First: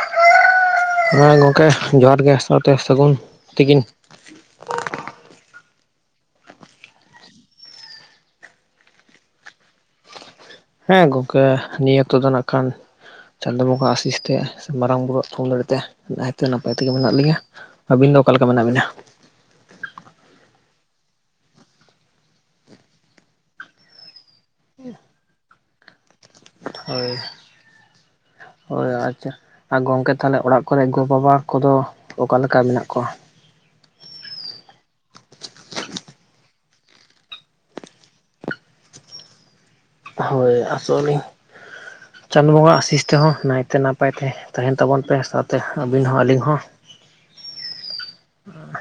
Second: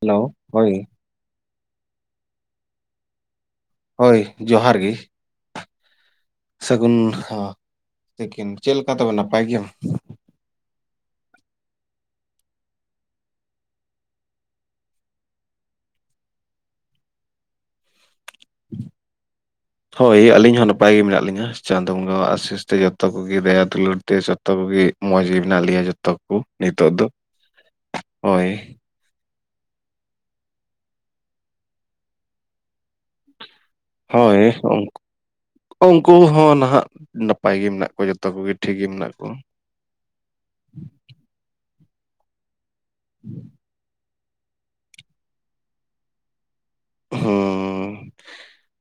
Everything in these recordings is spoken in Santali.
ᱦᱮᱞᱳ, ᱦᱳᱭ᱾ ᱦᱮᱸ ᱜᱚᱢᱠᱮ ᱡᱚᱦᱟᱨ ᱜᱮ ᱥᱟᱶᱛᱮ ᱥᱟᱹᱜᱩᱱ ᱛᱤᱠᱤᱱ ᱾ ᱦᱳᱭ ᱡᱚᱦᱟᱨ ᱜᱮ᱾ ᱥᱟᱹᱜᱩᱱ ᱦᱚᱸ ᱛᱤᱠᱤᱱ ᱪᱮᱫ‌ ᱞᱮᱠᱟ ᱛᱚᱵᱮ ᱱᱟᱯᱟᱭ ᱜᱮᱭᱟᱢ? ᱦᱮᱸ ᱜᱚᱝᱠᱮ ᱱᱤᱭᱟᱹ ᱚᱠᱛᱚ ᱫᱚ ᱱᱟᱜ ᱠᱷᱟᱱ ᱪᱟᱸᱫᱳ ᱵᱚᱸᱜᱟ ᱟᱥᱤᱥ ᱛᱮ ᱥᱮ ᱢᱟᱨᱟᱝ ᱵᱩᱨᱩᱣᱟᱜ ᱛᱷᱩᱢ ᱫᱟᱲᱮ ᱛᱮ ᱱᱟᱭᱛᱮ ᱱᱟᱯᱟᱭ ᱛᱮᱜᱮ ᱢᱮᱱᱟᱜ ᱞᱤᱧᱟ᱾ ᱟᱹᱵᱤᱱ ᱫᱚ ᱚᱠᱟ ᱞᱮᱠᱟ ᱢᱮᱱᱟᱜ ᱵᱤᱱᱟ? ᱦᱳᱭ ᱟᱹᱞᱤᱧ ᱦᱚᱸ ᱱᱟᱯᱟᱭ ᱜᱮ ᱢᱮᱱᱟᱜ ᱞᱤᱧᱟ ᱪᱟᱸᱫᱳ ᱵᱚᱸᱜᱟᱣᱟᱜ ᱟᱥᱤᱥ ᱛᱮ ᱡᱚᱛᱚ ᱠᱚᱜᱮ ᱫᱟᱭᱟ ᱫᱩᱞᱟᱹᱲ ᱛᱮ ᱡᱚᱛᱚ ᱠᱩᱜᱤ ᱢᱚᱸᱡᱽ ᱜᱮ ᱢᱮᱱᱟᱜ ᱞᱮᱭᱟ ᱡᱚᱛᱚ ᱠᱩ ᱱᱤᱛᱚᱜ ᱫᱚ ᱦᱳᱭ᱾ ᱟᱪᱷᱟ ᱾ ᱟᱨ ᱜᱚᱝᱠᱮ ᱛᱟᱦᱚᱞᱮ ᱚᱲᱟᱜ ᱠᱚᱨᱮ ᱜᱚ ᱵᱟᱵᱟ ᱠᱚᱫᱚ ᱚᱠᱟ ᱞᱮᱠᱟ ᱢᱮᱱᱟᱜ ᱠᱚᱣᱟ? ᱦᱳᱭ ᱾ ᱩᱱᱠᱩ ᱦᱚᱸ ᱱᱟᱦᱟᱸᱜ ᱱᱟᱯᱟᱭ ᱜᱮ ᱢᱮᱱᱟᱜ ᱠᱚᱣᱟ ᱡᱚᱛᱚ ᱠᱚᱜᱮ ᱴᱷᱤᱠ ᱜᱮ ᱢᱮᱱᱟᱜ ᱠᱚᱣᱟ᱾ ᱦᱳᱭ ᱟᱥᱚᱜ ᱟᱹᱞᱤᱧ ᱪᱟᱸᱫᱳ ᱵᱚᱸᱜᱟ ᱟᱥᱤᱥ ᱛᱮᱦᱚᱸ ᱱᱟᱭᱛᱮ ᱱᱟᱯ ᱱᱟᱯᱟᱭᱛᱮ ᱛᱟᱦᱮᱱ ᱛᱟᱵᱚᱱ ᱯᱮ ᱥᱟᱶᱛᱮ ᱟᱹᱵᱤᱱ ᱦᱚᱸ ᱟᱹᱞᱤᱧ ᱦᱚᱸ᱾ ᱦᱚᱸ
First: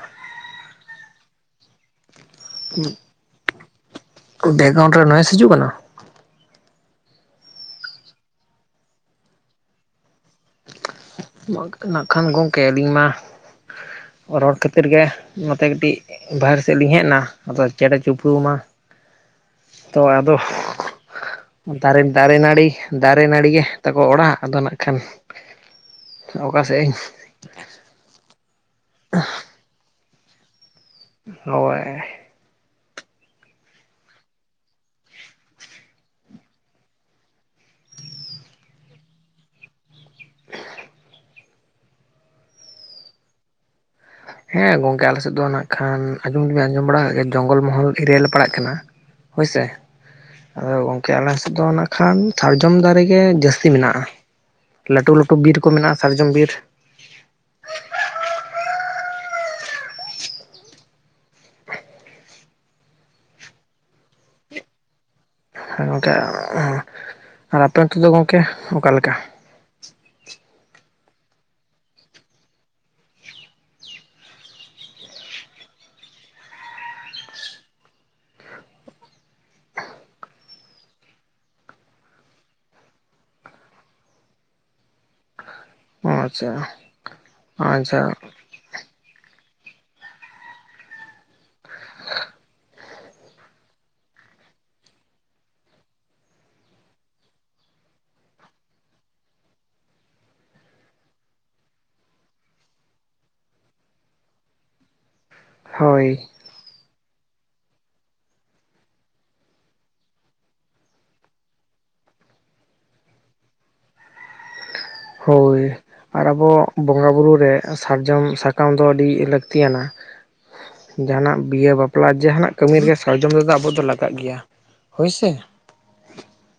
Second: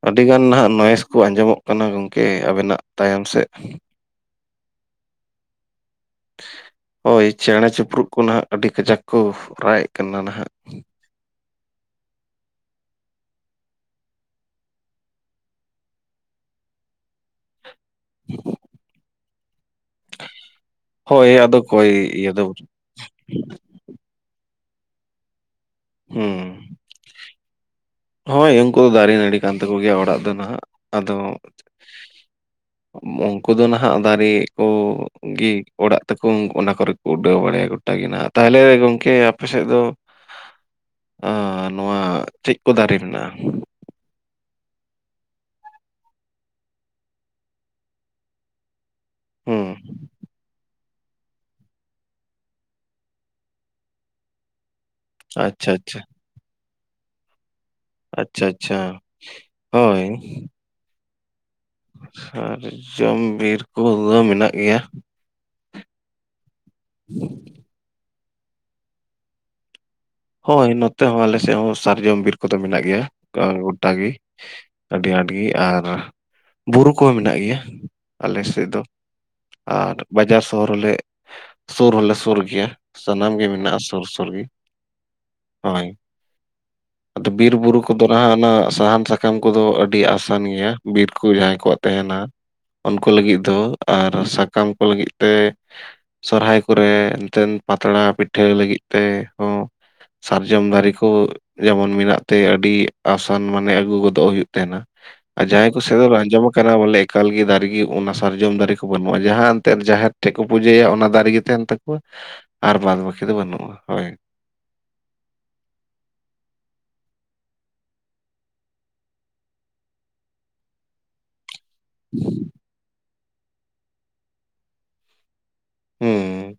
ᱟᱹᱰᱤ ᱜᱟᱱ ᱱᱟᱦᱟᱸᱜ ᱱᱚᱭᱮᱥ ᱠᱚ ᱟᱸᱡᱚᱢᱚᱜ ᱠᱟᱱᱟ ᱜᱚᱝ ᱠᱮ ᱟᱹᱵᱤᱱᱟᱜ ᱛᱟᱭᱚᱢ ᱥᱮᱜ ᱵᱮᱠᱜᱨᱟᱣᱩᱱᱰ ᱨᱮ ᱱᱚᱭᱮᱥ ᱦᱤᱡᱩᱜ ᱠᱟᱱᱟ? ᱦᱳᱭ ᱪᱮᱬᱮ ᱪᱩᱯᱨᱩᱫ ᱠᱚ ᱱᱟᱦᱟᱸᱜ ᱟᱹᱰᱤ ᱠᱟᱡᱟᱠ ᱠᱚ ᱨᱟᱜ ᱮᱜ ᱠᱟᱱᱟ ᱱᱟᱦᱟᱸᱜ᱾ [inaudible] ᱱᱟᱜ ᱠᱷᱟᱱ ᱜᱚᱢᱠᱮ ᱟᱹᱞᱤᱧ ᱢᱟ ᱨᱚᱲ ᱠᱷᱟᱹᱛᱤᱨ ᱜᱮ ᱱᱚᱛᱮ ᱠᱟᱹᱴᱤᱡ ᱵᱟᱦᱮᱨᱮ ᱥᱮᱫ ᱞᱤᱧ ᱦᱮᱡᱱᱟ᱾ ᱟᱫᱚ ᱪᱮᱬᱮ ᱪᱤᱯᱲᱩ ᱢᱟ ᱛᱚ ᱟᱫᱚ ᱦᱳᱭ ᱟᱫᱚ ᱚᱠᱚᱭ ᱫᱟᱨᱮ ᱤᱭᱟᱹ ᱫᱟᱨᱮ ᱫᱚ ᱱᱟᱹᱲᱤ ᱫᱟᱨᱮ ᱱᱟᱹᱲᱤ ᱜᱮ ᱛᱟᱠᱚ ᱚᱲᱟᱜ ᱟᱫᱚ ᱱᱟᱜ ᱠᱷᱟᱱ ᱦᱩᱸ ᱚᱠᱟᱥᱮᱜ ᱤᱧ ᱦᱳᱭ ᱩᱝᱠᱩ ᱫᱚ ᱫᱟᱨᱮ ᱱᱟᱹᱲᱤ ᱠᱟᱱ ᱛᱟᱠᱚ ᱜᱮᱭᱟ ᱚᱲᱟᱜ ᱫᱚ ᱱᱟᱦᱟᱸᱜ, ᱟᱫᱚ ᱦᱳᱭ ᱩᱝᱠᱩ ᱫᱚ ᱱᱟᱦᱟᱸᱜ ᱫᱟᱨᱮ ᱠᱚᱜᱤ ᱚᱲᱟᱜ ᱛᱟᱠᱚ ᱚᱱᱟ ᱠᱚᱨᱮ ᱩᱰᱟᱹᱣ ᱵᱟᱲᱭᱟ ᱜᱚᱴᱟᱜᱤ ᱱᱟᱦᱟᱸᱜ ᱛᱟᱦᱚᱞᱮ ᱜᱚᱝᱠᱮ ᱟᱯᱮ ᱥᱮᱫ ᱫᱚ [unintelligible] ᱟᱨ ᱱᱚᱣᱟ ᱪᱮᱜ ᱠᱚ ᱫᱟᱨᱮ ᱢᱮᱱᱟᱜ-ᱟ? ᱦᱮᱸ ᱜᱚᱝᱠᱮ ᱟᱞᱮ ᱥᱮᱫ ᱫᱚ ᱱᱟᱜ ᱠᱷᱟᱱ ᱟᱸᱡᱚᱢ ᱫᱚ ᱵᱤᱱ ᱟᱸᱡᱚᱢ ᱵᱟᱲᱟ ᱠᱟᱜ ᱜᱮᱭᱟ ᱡᱚᱝᱜᱚᱞ ᱢᱚᱦᱚᱞ ᱮᱨᱤᱭᱟ ᱞᱮ ᱯᱟᱲᱟᱜ ᱠᱟᱱᱟ᱾ ᱦᱩᱸ ᱦᱳᱭᱥᱮ ᱟᱫᱚ [unintelligible] ᱟᱞᱮ ᱥᱮᱫ ᱫᱚ ᱱᱟᱜ ᱠᱷᱟᱱ ᱥᱟᱨᱡᱚᱢ ᱫᱟᱨᱮ ᱜᱮ ᱡᱟᱹᱥᱛᱤ ᱢᱮᱱᱟᱜ-ᱟ᱾ ᱞᱟᱹᱴᱩ ᱞᱟᱹᱴᱩ ᱵᱤᱨ ᱠᱚ ᱟᱪᱪᱷᱟ ᱢᱮᱱᱟᱜ-ᱟ ᱟᱪᱪᱷᱟ ᱥᱟᱨᱡᱚᱢ ᱵᱤᱨ᱾ ᱟᱪᱪᱷᱟ ᱟᱪᱪᱷᱟ ᱦᱳᱭ᱾ ᱥᱟᱨᱡᱚᱢ ᱵᱤᱨ ᱠᱚᱫᱚ ᱢᱮᱱᱟᱜ ᱜᱮᱭᱟ᱾ ᱦᱚᱸ ᱜᱚᱢᱠᱮ ᱟᱨ ᱟᱯᱮ ᱱᱚᱛᱮ ᱫᱚ ᱜᱚᱢᱠᱮ ᱚᱠᱟ ᱞᱮᱠᱟ? ᱦᱳᱭ ᱱᱚᱛᱮ ᱦᱚᱸ ᱟᱞᱮ ᱥᱮᱫ ᱦᱚᱸ ᱥᱟᱨᱡᱚᱢ ᱵᱤᱨ ᱠᱚᱫᱚ ᱢᱮᱱᱟᱜ ᱜᱮᱭᱟ ᱜᱚᱴᱟ ᱜᱮ᱾ ᱟᱹᱰᱤ ᱟᱸᱴ ᱜᱮ ᱟᱨ ᱵᱩᱨᱩ ᱠᱚᱦᱚᱸ ᱢᱮᱱᱟᱜ ᱜᱮᱭᱟ ᱟᱞᱮ ᱥᱮᱫ ᱫᱚ᱾ ᱟᱨ ᱵᱟᱡᱟᱨ ᱥᱚᱦᱚᱨ ᱨᱮᱞᱮ ᱥᱩᱨ ᱦᱚᱞᱮ ᱥᱩᱨ ᱜᱮᱭᱟ ᱥᱟᱱᱟᱢ ᱜᱮ ᱢᱮᱱᱟᱜ-ᱟ ᱥᱩᱨ ᱥᱩᱨ ᱜᱮ ᱾ ᱦᱳᱭ, ᱚ ᱟᱪᱪᱷᱟ ᱟᱫᱚ ᱵᱤᱨ ᱵᱩᱨᱩ ᱟᱪᱪᱷᱟ ᱠᱚᱫᱚ ᱱᱟᱦᱟᱸᱜ ᱥᱟᱦᱟᱱ ᱥᱟ ᱥᱟᱠᱟᱢ ᱠᱚᱫᱚ ᱟᱹᱰᱤ ᱟᱥᱟᱱ ᱜᱮᱭᱟ ᱵᱤᱨ ᱠᱚ ᱡᱟᱦᱟᱸᱭ ᱠᱚᱣᱟᱜ ᱛᱟᱦᱮᱱᱟ ᱾ ᱩᱱᱠᱩ ᱞᱟᱹᱜᱤᱫ ᱫᱚ ᱟᱨ ᱥᱟᱠᱟᱢ ᱠᱚ ᱞᱟᱹᱜᱤᱫ ᱛᱮ ᱥᱚᱨᱚᱦᱦᱟᱭ ᱠᱚᱨᱮ ᱮᱱᱛᱮᱫ ᱯᱟᱛᱲᱟ ᱯᱤᱴᱷᱟᱹ ᱞᱟᱹᱜᱤᱫ ᱛᱮ ᱦᱚᱸ ᱥᱟᱨᱡᱚᱢ ᱫᱟᱨᱮ ᱠᱚ ᱡᱮᱢᱚᱱ ᱢᱮᱱᱟᱜ ᱛᱮ ᱟᱹᱰᱤ ᱟᱥᱟᱱ ᱢᱟᱱᱮ ᱟᱹᱜᱩ ᱜᱚᱫᱚᱜ ᱦᱩᱭᱩᱜ ᱛᱟᱦᱮᱸᱱᱟ᱾ ᱟᱨ ᱡᱟᱦᱟᱸᱭ ᱠᱚ ᱥᱮᱫ ᱦᱳᱭ ᱟᱸᱡᱚᱢ ᱠᱟᱱᱟ ᱵᱚᱞᱮ ᱮᱠᱟᱞ ᱜᱮ ᱫᱟᱨᱮ ᱜᱮ ᱚᱱᱟ ᱥᱟᱨᱡᱚᱢ ᱫᱟᱨᱮ ᱠᱚ ᱵᱟᱹᱱᱩᱜᱼᱟ ᱡᱟᱦᱟᱸ ᱮᱱᱛᱮᱜ ᱡᱟᱦᱮᱨ ᱴᱷᱮᱡ ᱠᱚ ᱯᱩᱡᱟᱹᱭᱟ ᱚᱱᱟ ᱫᱟᱨᱮ ᱜᱮ ᱛᱟᱦᱮᱸᱱ ᱛᱟᱠᱚᱣᱟ, ᱟᱨ ᱵᱟᱫ ᱵᱟᱠᱤ ᱫᱚ ᱵᱟᱹᱱᱩᱜᱼᱟ ᱦᱳᱭ᱾ ᱦᱳᱭ᱾ ᱟᱨ ᱟᱵᱚ ᱵᱚᱸᱜᱟ ᱵᱩᱨᱩ ᱨᱮ ᱥᱟᱨᱡᱚᱢ ᱥᱟᱠᱟᱢ ᱫᱚ ᱟᱹᱰᱤ ᱞᱟᱹᱠᱛᱤᱭᱟᱱᱟ, ᱡᱟᱦᱟᱸᱱᱟᱜ ᱵᱤᱭᱮ ᱵᱟᱯᱞᱟ ᱡᱟᱦᱟᱸᱱᱟᱜ ᱠᱟᱹᱢᱤ ᱨᱮᱜᱮ ᱥᱟᱨᱡᱚᱢ ᱛᱮᱫᱚ ᱟᱵᱚ ᱫᱚ ᱞᱟᱜᱟᱜ ᱜᱮᱭᱟ ᱦᱳᱭᱥᱮ? ᱦᱩᱸ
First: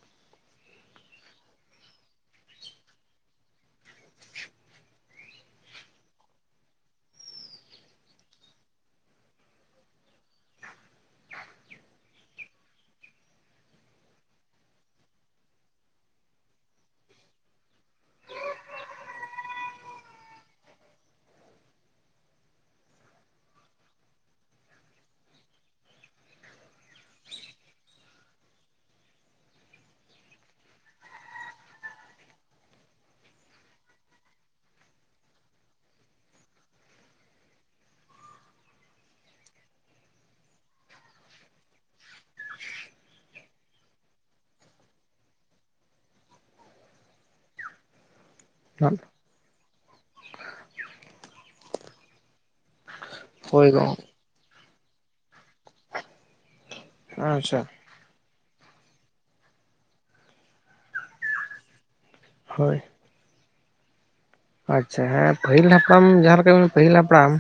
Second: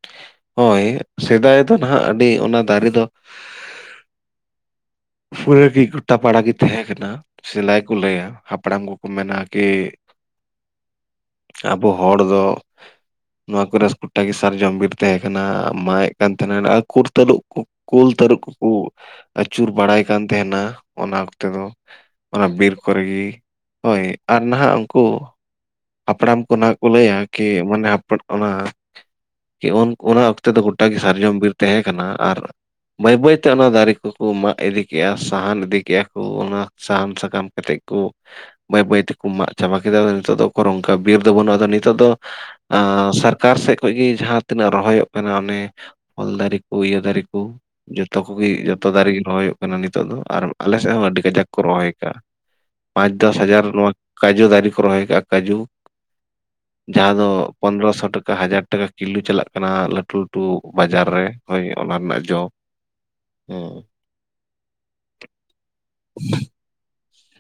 ᱦᱳᱭ ᱥᱮᱫᱟᱭ ᱫᱚ ᱱᱟᱦᱟᱸᱜ ᱟᱹᱰᱤ ᱚᱱᱟ ᱫᱟᱨᱮ ᱫᱚ ᱯᱩᱨᱟᱹ ᱜᱮ ᱜᱚᱴᱟ ᱯᱟᱲᱟ ᱜᱮ ᱛᱟᱦᱮᱸ ᱠᱟᱱᱟ ᱥᱮᱞᱟᱭ ᱠᱚ ᱞᱟᱹᱭᱟ ᱦᱟᱯᱲᱟᱢ ᱠᱚᱠᱚ ᱢᱮᱱᱟ ᱠᱤ ᱟᱵᱚ ᱦᱚᱲ ᱫᱚ ᱱᱚᱣᱟ ᱠᱚᱨᱮ ᱜᱚᱚᱴᱟ ᱜᱮ ᱥᱟᱨ ᱡᱚᱢ ᱵᱤᱨ ᱛᱟᱦᱮᱸ ᱠᱟᱱᱟ ᱢᱟᱭᱮᱫ ᱠᱟᱱ ᱛᱟᱦᱮᱸᱱᱟ ᱟᱨ ᱠᱩᱨ ᱛᱟᱹᱨᱩᱜ ᱠᱩ ᱠᱩᱞ ᱛᱟᱹᱨᱩᱵ ᱠᱩ ᱟᱹᱪᱩᱨ ᱵᱟᱲᱟᱭ ᱠᱟᱱ ᱛᱟᱦᱮᱸᱱᱟ ᱚᱱᱟ ᱚᱠᱛᱮ ᱫᱚ ᱚᱱᱟ ᱵᱤᱨ ᱠᱚᱨᱮ ᱜᱤ ᱦᱳᱭ ᱟᱨ ᱱᱟᱦᱟᱸᱜ ᱩᱝᱠᱩ ᱦᱟᱯᱲᱟᱢ ᱠᱚ ᱱᱟᱦᱟᱸᱜ ᱠᱚ ᱞᱟᱹᱭᱟ ᱠᱤ ᱢᱟᱱᱮ ᱟᱯᱲᱟ ᱚᱱᱟ ᱠᱤ ᱩᱱ ᱚᱱᱟ ᱚᱠᱛᱮ ᱫᱚ ᱜᱚᱴᱟ ᱥᱟᱨᱡᱚᱢ ᱵᱤᱨ ᱛᱟᱦᱮᱸ ᱠᱟᱱᱟ ᱟᱨ ᱵᱟᱹᱭ ᱵᱟᱹᱭ ᱛᱮ ᱚᱱᱟ ᱫᱟᱨᱮ ᱠᱚᱠᱚ ᱢᱟᱜ ᱤᱫᱤ ᱠᱮᱫᱮᱜᱼᱟ ᱥᱟᱦᱟᱱ ᱤᱫᱤ ᱠᱮᱜᱼᱟ ᱠᱚ ᱚᱱᱟ ᱥᱟᱦᱟᱱ ᱥᱟᱠᱟᱢ ᱠᱟ ᱠᱟᱛᱮᱜ ᱠᱩ ᱵᱟᱹᱭ ᱵᱟᱹᱭ ᱛᱮᱠᱩ ᱢᱟᱜ ᱪᱟᱵᱟ ᱠᱮᱫᱟ ᱱᱤᱛᱚᱜ ᱫᱚ ᱚᱱᱠᱚᱨ ᱵᱤᱨ ᱫᱚ ᱵᱟᱹᱱᱩᱜᱼᱟ ᱟᱫᱚ ᱱᱤᱛᱚᱜ ᱫᱚ ᱟᱸ ᱥᱚᱨᱠᱟᱨ ᱥᱮᱫ ᱠᱷᱚᱡ ᱜᱮ ᱡᱟᱦᱟᱸ ᱛᱤᱱᱟᱹᱜ ᱨᱚᱦᱚᱭᱚᱜ ᱠᱟᱱᱟ ᱚᱱᱮ ᱚᱞ ᱫᱟᱨᱮ ᱠᱚ ᱤᱭᱟᱹ ᱫᱟᱨᱮ ᱠᱩ ᱡᱚᱛᱚ ᱠᱚᱜᱮ ᱡᱚᱛᱚ ᱫᱟᱨᱮ ᱜᱮ ᱨᱚᱦᱚᱭᱩᱜ ᱠᱟᱱᱟ ᱱᱤᱛᱚᱜ ᱫᱚ ᱟᱨ ᱟᱞᱮ ᱥᱮᱫ ᱦᱚᱸ ᱟᱹᱰᱤ ᱠᱟᱡᱟᱠ ᱠᱚ ᱨᱚᱦᱚᱭ ᱠᱟᱜᱼᱟ᱾ ᱯᱟᱸᱪ ᱫᱚᱥ ᱦᱟᱡᱟᱨ ᱦᱳᱭ ᱱᱚᱣᱟ ᱜᱚᱝ ᱠᱟᱡᱩ ᱫᱟᱨᱮ ᱠᱚ ᱨᱚᱦᱚᱭ ᱠᱟᱜᱼᱟ ᱠᱟᱹᱡᱩ ᱡᱟᱦᱟᱸ ᱫᱚ ᱟᱪᱪᱷᱟ ᱯᱚᱱᱨᱚᱥᱚ ᱴᱟ ᱠᱟ ᱦᱟᱡᱟᱨ ᱴᱟᱠᱟ ᱠᱤᱞᱳ ᱪᱟᱞᱟᱜ ᱠᱟᱱᱟ ᱞᱟᱹᱴᱩ ᱞᱟᱹᱴᱩ ᱵᱟᱡᱟᱨ ᱨᱮ ᱦᱳᱭ ᱚᱱᱟ ᱨᱮᱱᱟᱜ ᱡᱚ ᱦᱳᱭ ᱦᱩᱸ᱾ ᱟᱪᱪᱷᱟ ᱦᱮᱸ ᱯᱟᱹᱦᱤᱞ ᱦᱟᱯᱲᱟᱢ ᱡᱟᱦᱟᱸᱮ ᱞᱮᱠᱟ ᱯᱟᱹᱦᱤᱞ ᱦᱟᱯᱲᱟᱢ